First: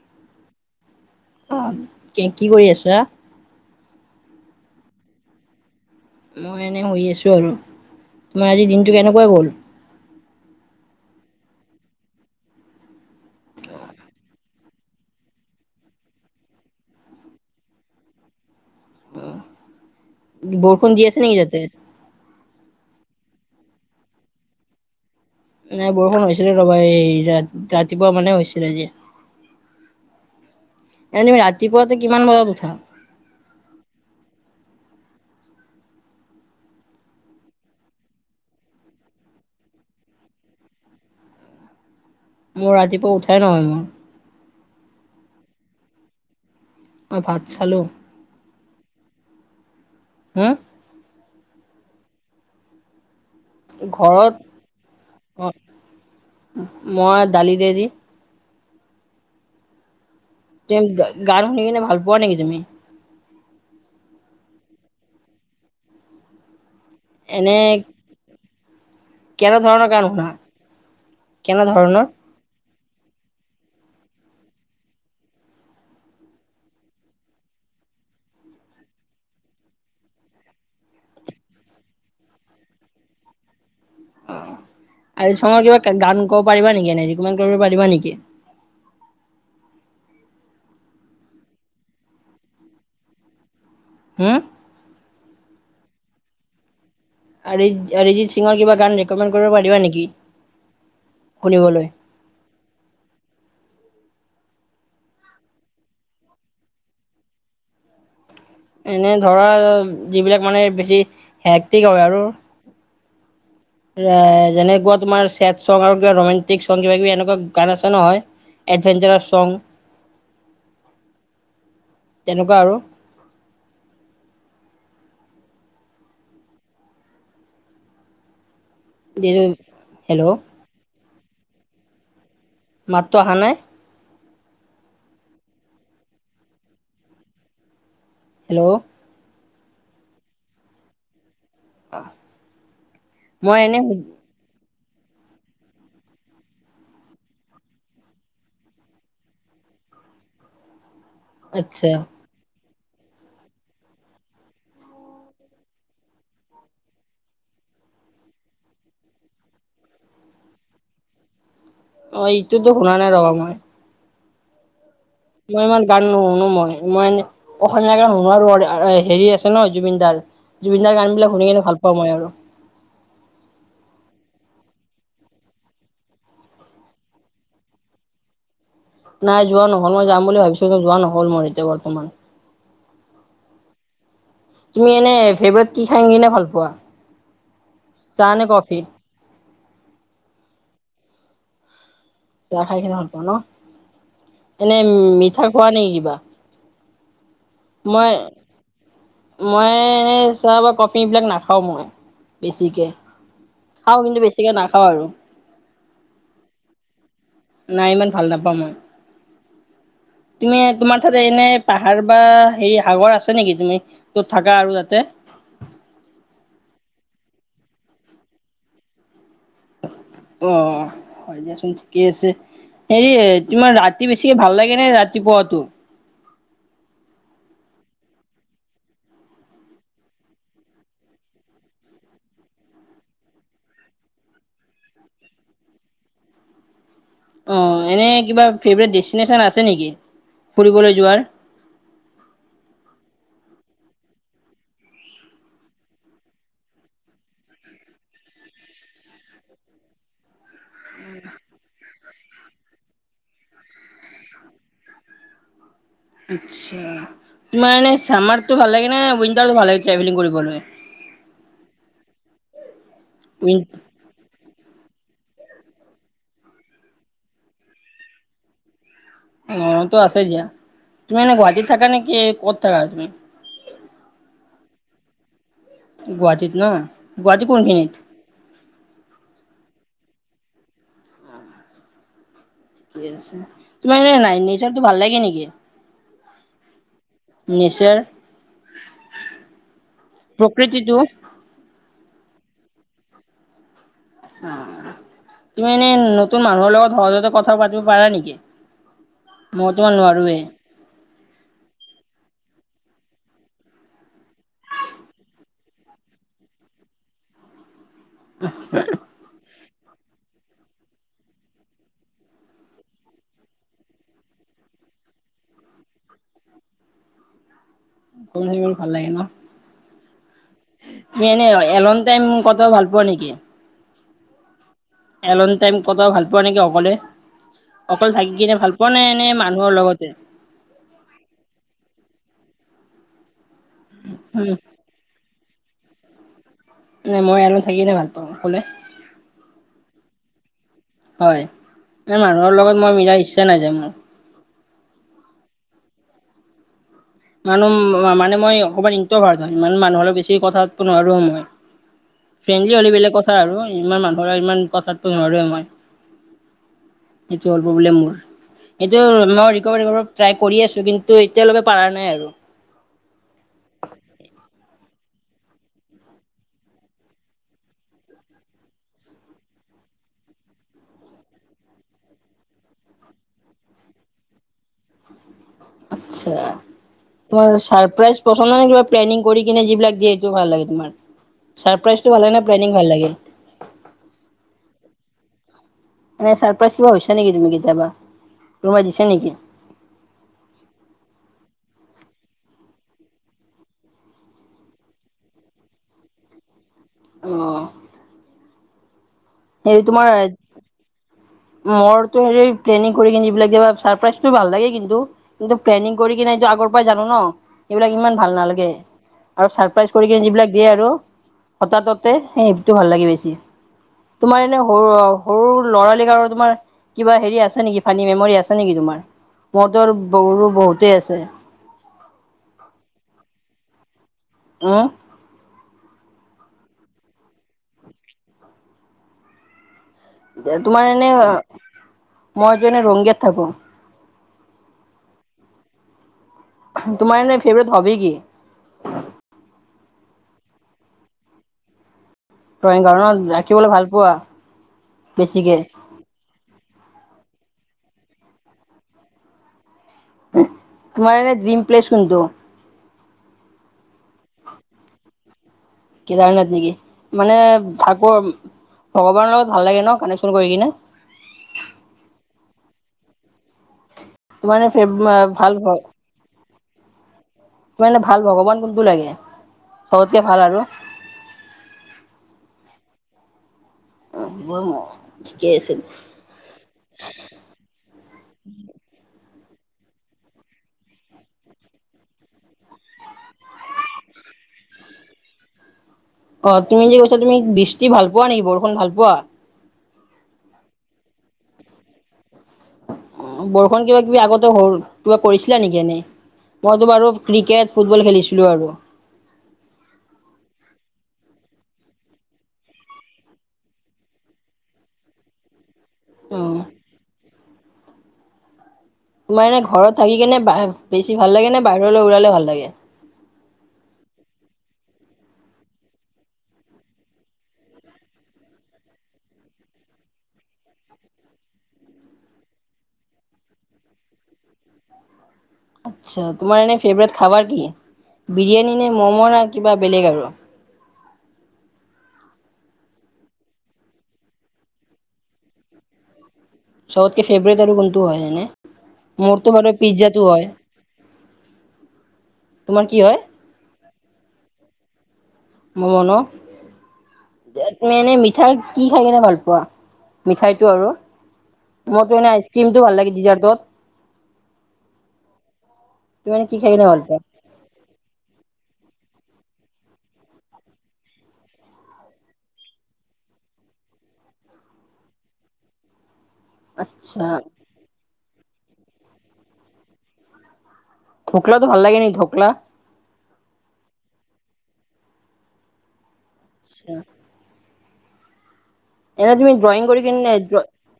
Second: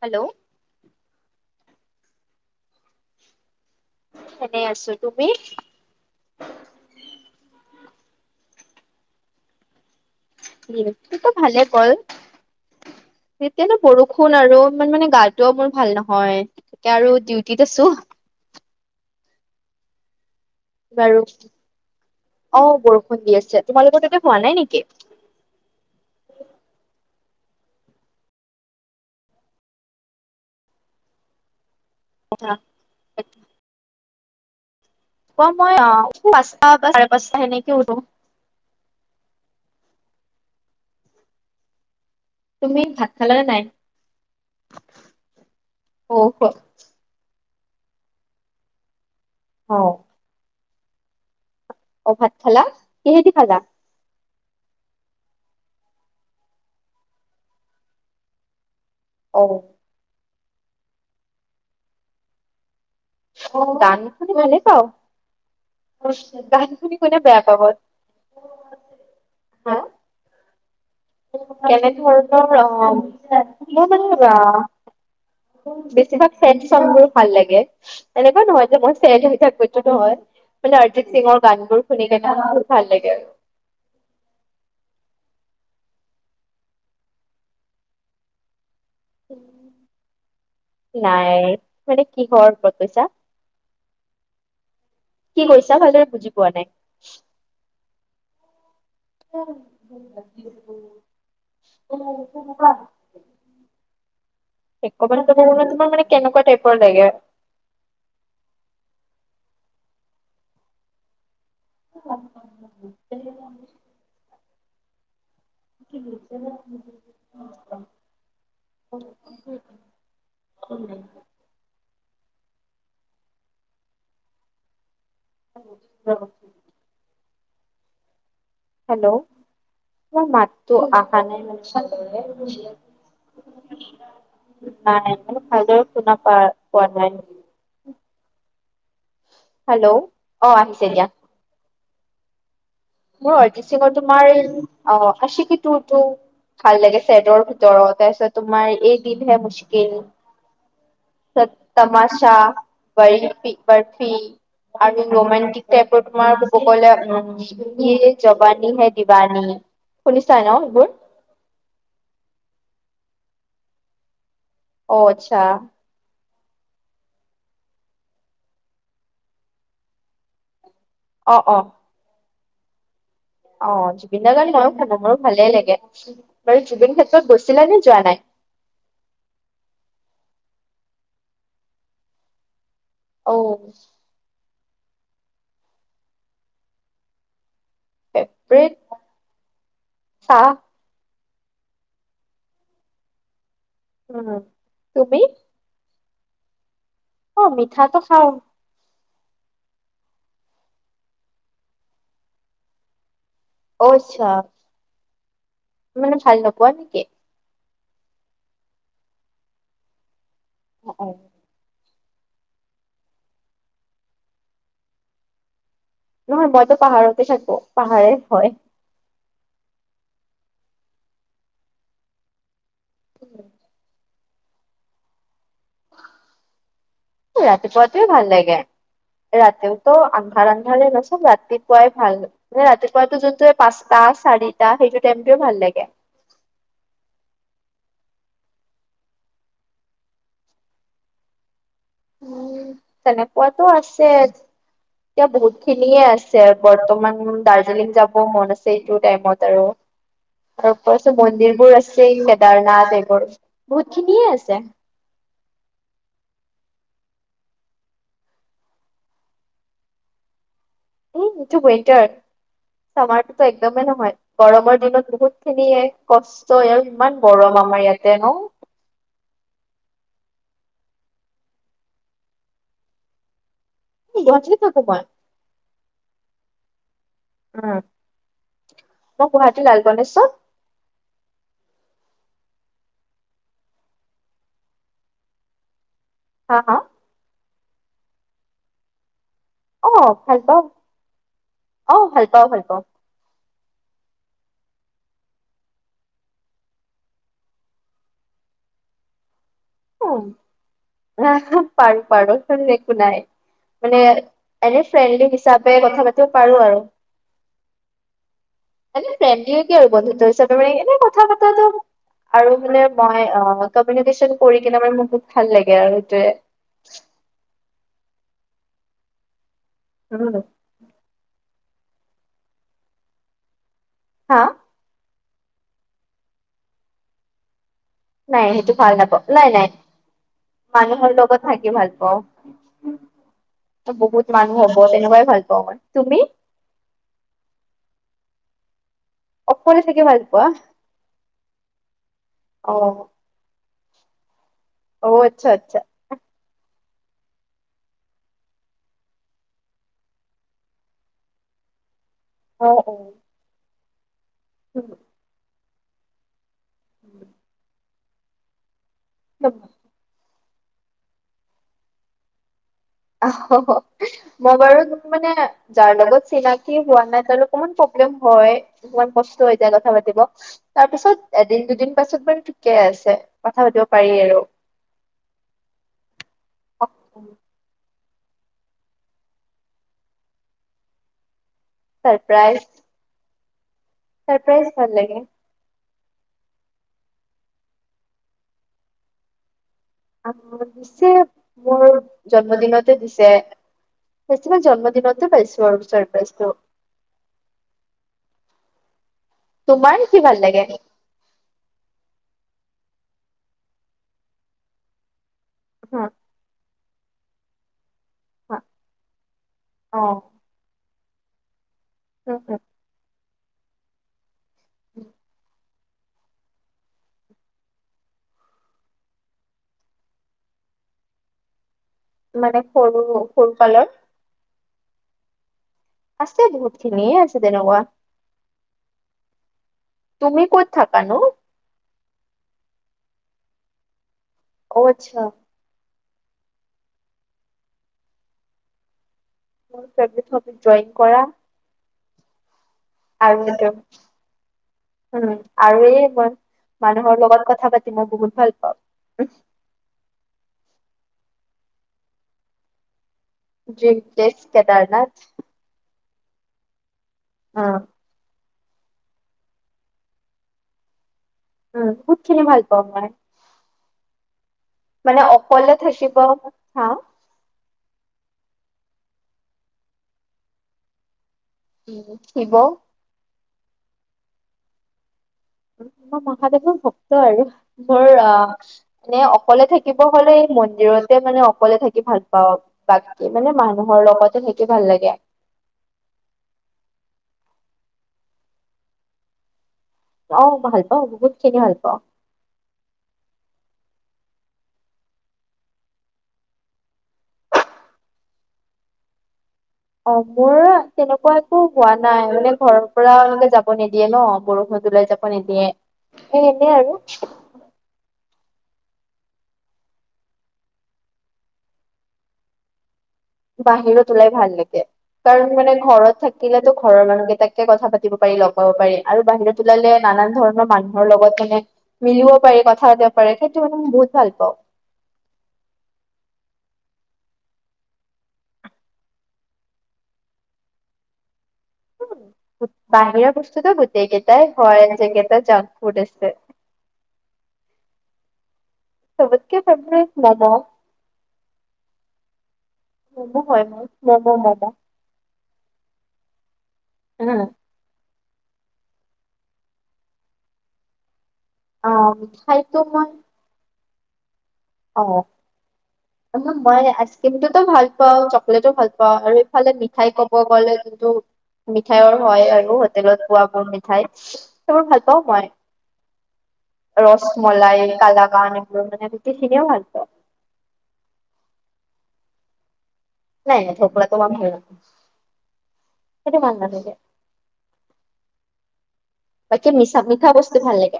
Hello. অ কি কি কৰি আছা? এনে আছো। তুমি? মই এনেই শুই আছো আৰু, তোমাৰ আজি দিনটো কেনেকুৱা গ'ল? [unintelligible] টো ভালে গ'ল। এতিয়ানো বৰষুণ আৰু ইমান মনে গাটোও মোৰ ভাল নহয়। তেতিয়া আৰু ডিউটিত আছো। অ বৰষুণ দি বাৰু আছে নেকি তাতে? অ বৰষুণ দি আছে, তোমালোকৰ তাতে হোৱা নাই নেকি? নাই বৰষুণ হৈছিলে ৰ'বা, এই ৰাত-ৰাতিপুৱা মানে হৈছিলে যে। [inaudible] এনে মনে ৰাতিপুৱাতে কিমান বজাত উঠা? অ মই অ পাঁচটা বা চাৰে পাঁচটা সেনেকে উঠো। মোৰ তুমি ভাত ৰাতিপুৱা খালে উঠাই নে নাই? নহয় মোৰ। অ। অঁ ভাত চালোঁ। অঁ'। হম? অ', ভাত খালা, কিহেদি খালা। ঘৰত, অ' মই দালিতে যি। অ। তুম গান শুনি কিনে ভাল পোৱা নেকি তুমি? অ' গান শুনি ভালে পাওঁ, গান শুনি কোনে বেয়া এনে পাব! [unintelligible] কেনে ধৰণৰ গান শুনা? কেনে ধৰণৰ অঁ', মোৰ মানে আহ বেছিভাগ চেড ছং বোৰ ভাল লাগে। এনেকুৱা নহয় যে মই চেড হৈ থাকো এইটো নহয়। মনে আৰ্জিত সিঙৰ গান বোৰ শুনি কেনে বহুত ভাল লাগে আৰু। অহ, আৰ্জিত চঙৰ কিবা গান ক'ব পাৰিবা নেকি এনে, ৰিকমেণ্ কৰিব পাৰিবা নেকি? নাই মানে কিহৰ ওপৰত কৈছা? হম? কি কৈছা ভাল দৰে বুজি পোৱা নাই। আৰি আৰিজিত সিঙৰ কিবা গান ৰেক'মেণ্ড কৰিব পাৰিবা নেকি? শুনিবলৈ। [unintelligible] ৰেকমেণ্ড কৰিবলে মানে তোমাক মানে কেনেকুৱা টাইপৰ লাগে? এনে ধৰা যিবিলাক মানে বেছি হেক্টিক [inaudible] এ যেনেকোৱা তোমাৰ চেড ছং আৰু কিবা ৰোমেণ্টিক ছং কিবা কিবি এনকুৱা গান আছে নহয়, এডভেঞ্চাৰছ ছং। [unintelligible] [inaudible] তেনকুৱা আৰু। [unintelligible] হেল্ল, তোমাৰ হেল্ল' মাতটো অহা নাই মানে ভালদৰে। মাতটো অহা নাই! নাই, মোৰ ভালৰে শুনা পা পোৱা নাই। হেল্ল'। হেল্ল' অঁ আহিছে দিয়া। অ'। মোৰ অৰিজিত সিঙৰ তোমাৰ অ আছিকি টু টো ভাল লাগে চছেটৰ ভিতৰত, তাৰপিছত তোমাৰ এ দিল হে মুসকিল চত আচ্ছা তমাছা বাৰফি বাৰফি আৰু ৰোমানণ্টিক টাইপৰ তোমাৰ কব গলে উম হি জবানী হে দিবানী, শুনিছা ন এইবোৰ? অঁ ইটোতো শুনা নাই ৰ মই। অ আছ মই ইমান গান নুশুনো মই, মই এনে অসমীয়া গান শুনো আৰু হেৰি আছে ন জুবিন দাৰ। জুবিন দাৰ গানবিলাক অ' শুনি কিনে ভাল পাওঁ মই আৰু। অঁ, জুবিন দাৰ গান মইও শুনো বাৰু ভালে লাগে। বাৰু জুবিন ক্ষেত্ৰত গৈছিলা নে যোৱা নাই? নাই যোৱা নহ'ল মই যাম বুলি ভাবিছিলো, যোৱা নহ'ল মোৰ এতিয়া বৰ্তমান। অ'। তুমি এনে ফেভৰেট কি খাই কিনে ভাল পোৱা? চাহ নে ফেভৰেট কফি? চাহ। চাহ খাই কিনে ভাল পোৱা ন' উম এনে তুমি মিঠা খোৱা নেকি কিবা? অ মিঠাটো মই খাওঁ মই চাহ বা কফিবিলাক নাখাওঁ মই, বেছিকৈ। অ', আচ্ছা, মানে ভাল নপোৱা নেকি? নাই ইমান ভাল নাপাওঁ মই, তুমি অ তোমাৰ অ তাতে এনে পাহাৰ বা হেৰি সাগৰ আছে নেকি তুমি য'ত থাকা আৰু তাতে? নহয় মইতো পাহাৰতে থাকো, পাহাৰে হয়। অ'। হয়, দিয়া চোন ঠিকে আছে, হেৰি তোমাৰ ৰাতি বেছিকে ভাল লাগে নে ৰাতিপুৱাতটো? ৰাতিপুৱাটোৱে ভাল লাগে, ৰাতিতো আন্ধাৰ আন্ধাৰে ন' চ' ৰাতিপুৱাই ভাল। মানে ৰাতিপুৱাটো যোনটো পাঁচটা চাৰিটা সেইটো টাইমটোৱে ভাল লাগে। অ', এনে কিবা ফেভৰেট ডেষ্টিনেশ্যন আছে নেকি, ফুৰিবলৈ যোৱাৰ? উম, তেনেকুৱাটো আছে। এতিয়া বহুত খিনিয়ে আছে, বৰ্তমান দাৰ্জিলিং যাব মন আছে এইটো টাইমত আৰু। তাৰ ওপৰত চোন মন্দিৰ বোৰ আছেই, কেদাৰনাথ এইবোৰ বহুত খিনিয়ে আছে। আচ্ছা, তোমাৰ এনেই ছামাৰটো ভাল লাগে নে, উইণ্টাৰটো ভাল লাগে ট্ৰেভেলিং কৰিবলৈ? উ, এইটো উইন্টাৰ চামাৰটোটো উইন একদমেই নহয়। গৰমৰ দিনত বহুত খিনি কষ্ট আৰু ইমান গৰম আমাৰ ইয়াতে ন'! গৰমতো আছে দিয়া, তুমি এনে গুৱাহাটীত থাকা নেকি ক'ত থাকা তুমি? গুৱাহাটীতে থাকো মই। গুৱাহাটীত ন' গুৱাহাটী কোন উম, খিনিত? মই গুৱাহাটীৰ লাল গণেশ্বত। ঠিকে আছে, তুমাৰ এনেই নেচাৰটো ভাল লাগে নেকি? হা, হা? নেচাৰ? অ', ভাল পাওঁ, প্ৰকৃতিটো অ', ভাল পাও ভাল পাওঁ। অ'। তুমি এনেই নতুন মানুহৰ লগত সহজতে কথা পাতিব পাৰা নেকি? মই তোমাৰ নোৱাৰোঁৱে। হ পাৰো পাৰো [unintelligible] একো নাই। মানে, এনেই ফ্ৰেণ্ডলি হিচাপে কথা পাতিব পাৰো আৰু। এনেই ফ্ৰেনলী কি আৰু বন্ধুত্ব হিচাপে মানে এনে কথা পতাটো, আৰু মানে মই অ', কমউনিকেচন কৰি কেনে মানে মোৰ বহুত ভাল লাগে আৰু সেইটোৱে। [unintelligible] ভাল লাগে ন'? উম। তুমি এনে এলন টাইম কথা ভাল পোৱা নেকি? হা? এলন টাইম কথা ভাল পোৱা নেকি অকলে? অকলে থাকি নাই কিনে সেইটো ভাল পোৱা নে নাপাওঁ এনে নাই নাই মানুহৰ লগতে? মানুহৰ লগত থাকি ভাল পাওঁ, বহুত উম, মানুহৰ তেনেকুৱাই ভাল পাওঁ মই, তুমি? মই এনে থাকি ভাল পাওঁ অকলে। অকলে থাকি ভাল পোৱা? হয়, মই মানুহৰ লগত মই অ', মিলা ইচ্ছা নাযায় মোৰ। অ' আচ্ছা আচ্ছা। মানুহ মানে মই অকমান ইন্ত্ৰভাৰ্ত, মানুহৰ লগত বেছি কথা পাতিব নোৱাৰোঁ মই। ফ্ৰেণ্ডলি অ', হ'লে অ'। বেলেগ কথা আৰু ইমান মানুহৰ লগত ইমান কথা পাতিব নোৱাৰোৱে মই। সেইটো হল প্ৰব্লেম মোৰ, এইটো মই ৰিকভাৰি ট্ৰাই কৰি আছো, কিন্তু এতিয়ালেকে পাৰা নাই আৰু। [unintelligible] মই বাৰু মানে যাৰ লগত চিনাকি হোৱা নাই তাত অকমান প্ৰব্লেম হয়। অকমান কষ্ট হৈ যায় কথা পাতিব। তাৰ পিছত এদিন দুদিন পাছত বাৰু ঠিকে আছে, কথা পাতিব পাৰি আৰু। আচ্ছা। তোমাৰ ছাৰপ্ৰাইজ পছন্দ হয় নে, কিবা প্লেনিং কৰি কিনে যিবিলাক দিয়ে সেইটো ভাল লাগে তোমাৰ? ছাৰপ্ৰাইজটো ভাল লাগে নে, প্লেনিং ভাল লাগে? ছাৰপ্ৰাইজ ভাল লাগে। এনে ছাৰপ্ৰাইজ কিবা হৈছে নেকি তুমি কেতিয়াবা? কোনোবাই দিছা নেকি? আ দিছে, মোৰ জন্মদিনতে দিছে। বেছিভাগ জন্মদিনতে পাইছোঁ আৰু ছাৰপ্ৰাইজটো। অ'। এই তোমাৰ কি ভাল লাগে? মোৰতো হেৰি প্লেনিং কৰি কিনি যিবিলাক, ছাৰপ্ৰাইজটো ভাল লাগে কিন্তু। কিন্তু প্লেনিং হা কৰি কিনি সেইটো আগৰ পাই জানো ন'। সেইবিলাক ইমান ভাল হা নালাগে, আৰু ছাৰপ্ৰাইজ অ কৰি কিনে যিবিলাক দিয়ে আৰু, হঠাৎত। উম সেইটো ভাল লাগে বেছি, তোমাৰ এনে সৰু উম সৰু লৰালি কালৰ তোমাৰ, কিবা হেৰি আছে নেকি, ফানী মেমৰি আছে নেকি তোমাৰ? মুৰটো বাৰু বহুতেই আছে। মানে সৰু সৰুকালৰ। অ'। আছে বহুত খিনিয়ে আছে তেনেকুৱা। তুমি ক'ত তোমাৰ এনে, থাকানো? মইটো এনে ৰংগীয়াত থাকো। অ' আচ্ছা। তোমাৰ এনে ফেভৰেট হবি কি? মোৰ ফেভৰেট হবি ড্ৰয়িং কৰা। ড্ৰয়িং কৰা ন, আৰু এইটো আঁকিবলে ভাল পোৱা? উম' বেছিকে? আৰু এই মই মানুহৰ লগত কথা পাতি মই বহুত ভাল পাওঁ। তোমাৰ এনে ড্ৰীম প্লেছ কোনটো? Dream place Kedarnath. কেদাৰনাথ নেকি, মানে অ ঠাকো। ভগৱানৰ লগত ভাল লাগে ন' কানেকশ্যন কৰি কিনে? উম' বহুত খিনি ভাল পাওঁ মই। তোমাৰ এনে ফেভ মানে ভাল অকলে থাকিব, হা? তোমাৰ এনে ভাল ভগৱান কোনটো লাগে, চবতকে ভাল আৰু? উম শিব, [unintelligible] থিকে আছে। মই মহাদেৱৰ ভক্ত আৰু মোৰ আহ, মানে অকলে থাকিব হলে মন্দিৰতে মানে অকলে থাকি ভাল পাও, বাকী মানে মানুহৰ লগতে থাকি ভাল লাগে। অহ তুমি যে কৈছা তুমি বৃষ্টি ভাল পোৱা নেকি বৰষুণ ভাল পোৱা। অহ ভাল পাওঁ বহুত খিনি ভাল পাওঁ। বৰষুণত কিবা কিবি আগতে হল কিবা কৰিছিলা নেকি এনেই, মইতো বাৰু ক্ৰিকেট ফুটবল খেলিছিলো আৰু অহ মোৰ তেনেকুৱা একো হোৱা নাই মানে ঘৰৰ পৰা যাব নিদিয়ে ন বৰষুণ ওলাই যাব। নিদিয়ে সেই উম একেই আৰু তোমাৰ এনে ঘৰত থাকি কেনে বেছি ভাল লাগে নে বাহিৰলৈ ওলালে ভাল লাগে। বাহিৰত ওলাই ভাল লাগে। কাৰণ মানে ঘৰত থাকিলেতো ঘৰৰ মানুহকেইটাকে কথা পাতিব পাৰি লগ পাব পাৰি আৰু বাহিৰত, ওলালে নানান ধৰণৰ মানুহৰ লগত মানে। মিলিব পাৰি কথা পাতিব পাৰে সেইটো মানে মই বহুত ভাল পাওঁ। আচ্ছা তোমাৰ এনে ফেভৰেট খাবাৰ কি বিৰিয়ানি নে মম না কিবা বেলেগ আৰু বাহিৰৰ বস্তুতো গোটেইকেইটাই হয় যিকেইটা জাংক ফুড আছে। চবতকে ফেভৰেট আৰু কোনটো হয় এনে, মোৰটো চবতকে মানে ফেভৰেট পিজ্জাটো হয় ম'ম' তোমাৰ কি হয়। ম'ম' হয় মোৰ মম মম, মম‌ ন উম। [unintelligible] তুমি এনে মিঠাই কি খাই কিনে ভাল পোৱা মিঠাইটো আৰু মোৰ অ' তো এনে আইচ মিঠাইতো ক্ৰীমটো ভাল লাগে দিজাৰ তত, অহ কি খাই কিনে মই ভাল আইচ পোৱা? ক্ৰীমটটো ভাল পাওঁ। চকলেটো ভাল পাওঁ আৰু ইফালে মিঠাই কব গলে যোনটো। মিঠাইৰ হয় আৰু হোটেলত পোৱাবোৰ মিঠাই সেইবোৰ ভাল পাওঁ মই, আচ্ছা ৰসমলাই কালাগান এইবোৰ মানে এইখিনিও ভাল পাওঁ। ধোকলাটো ভাল লাগে নেকি ধোকলা, নাই নাই ধোকলাটো মই ভাল নাপাও সেইটো মই ভাল নাপাও। এনেই তুমি ড্ৰয়িং মিছা কৰি মিঠা কিনে বস্তু ভাল লাগে।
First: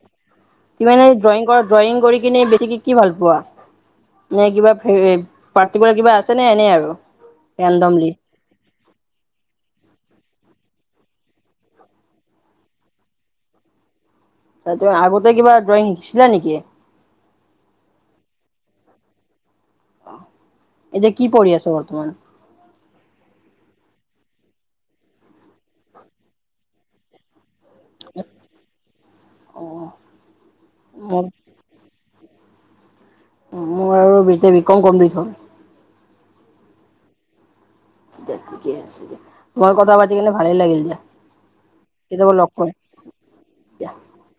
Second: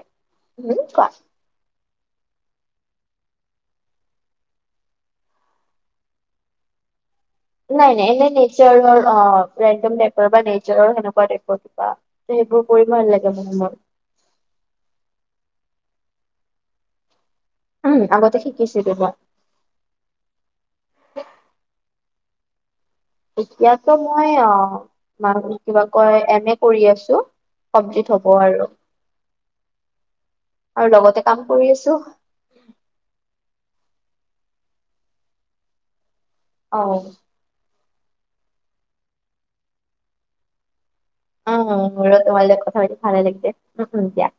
উম কোৱা? এনে ড্ৰয়িং কৰা, ড্ৰয়িং কৰি কিনে বেছি কে কি ভাল পোৱা। নে কিবা পাৰ্টি কৰা কিবা আছে নে এনেই আৰু নাই ৰেণ্ডমলি নাই এনে নেচাৰৰ অহ ৰেডম টাইপৰ বা নেচাৰৰ সেনেকুৱা টাইপৰ কিবা। ত সেইবোৰ কৰিব ভাল লাগে মানে মোৰ তাৰ আগতে কিবা ড্ৰয়িং শিকিছিলা নেকি? উম আগতে শিকিদিলোঁ মই। এতিয়া কি পঢ়ি আছে বৰ্তমান। এতিয়াতো মই অ মান কিবা কয় এম এ কৰি আছো। কমপ্লিট হব আৰু অ আৰু মোৰ লগতে কাম কৰি আছো। মোৰ আৰু বিট বি কম কম কপ্লিট হ'ল। অ, দে ঠিকে আছে দিয়া তোমাৰ কথা পাতি কেনেলে ভালেই লাগিল দিয়া অ মোৰো কেতিয়াবা লগ তোমাল কৰিম কথা পাতি ভালে লাগিল দিয়া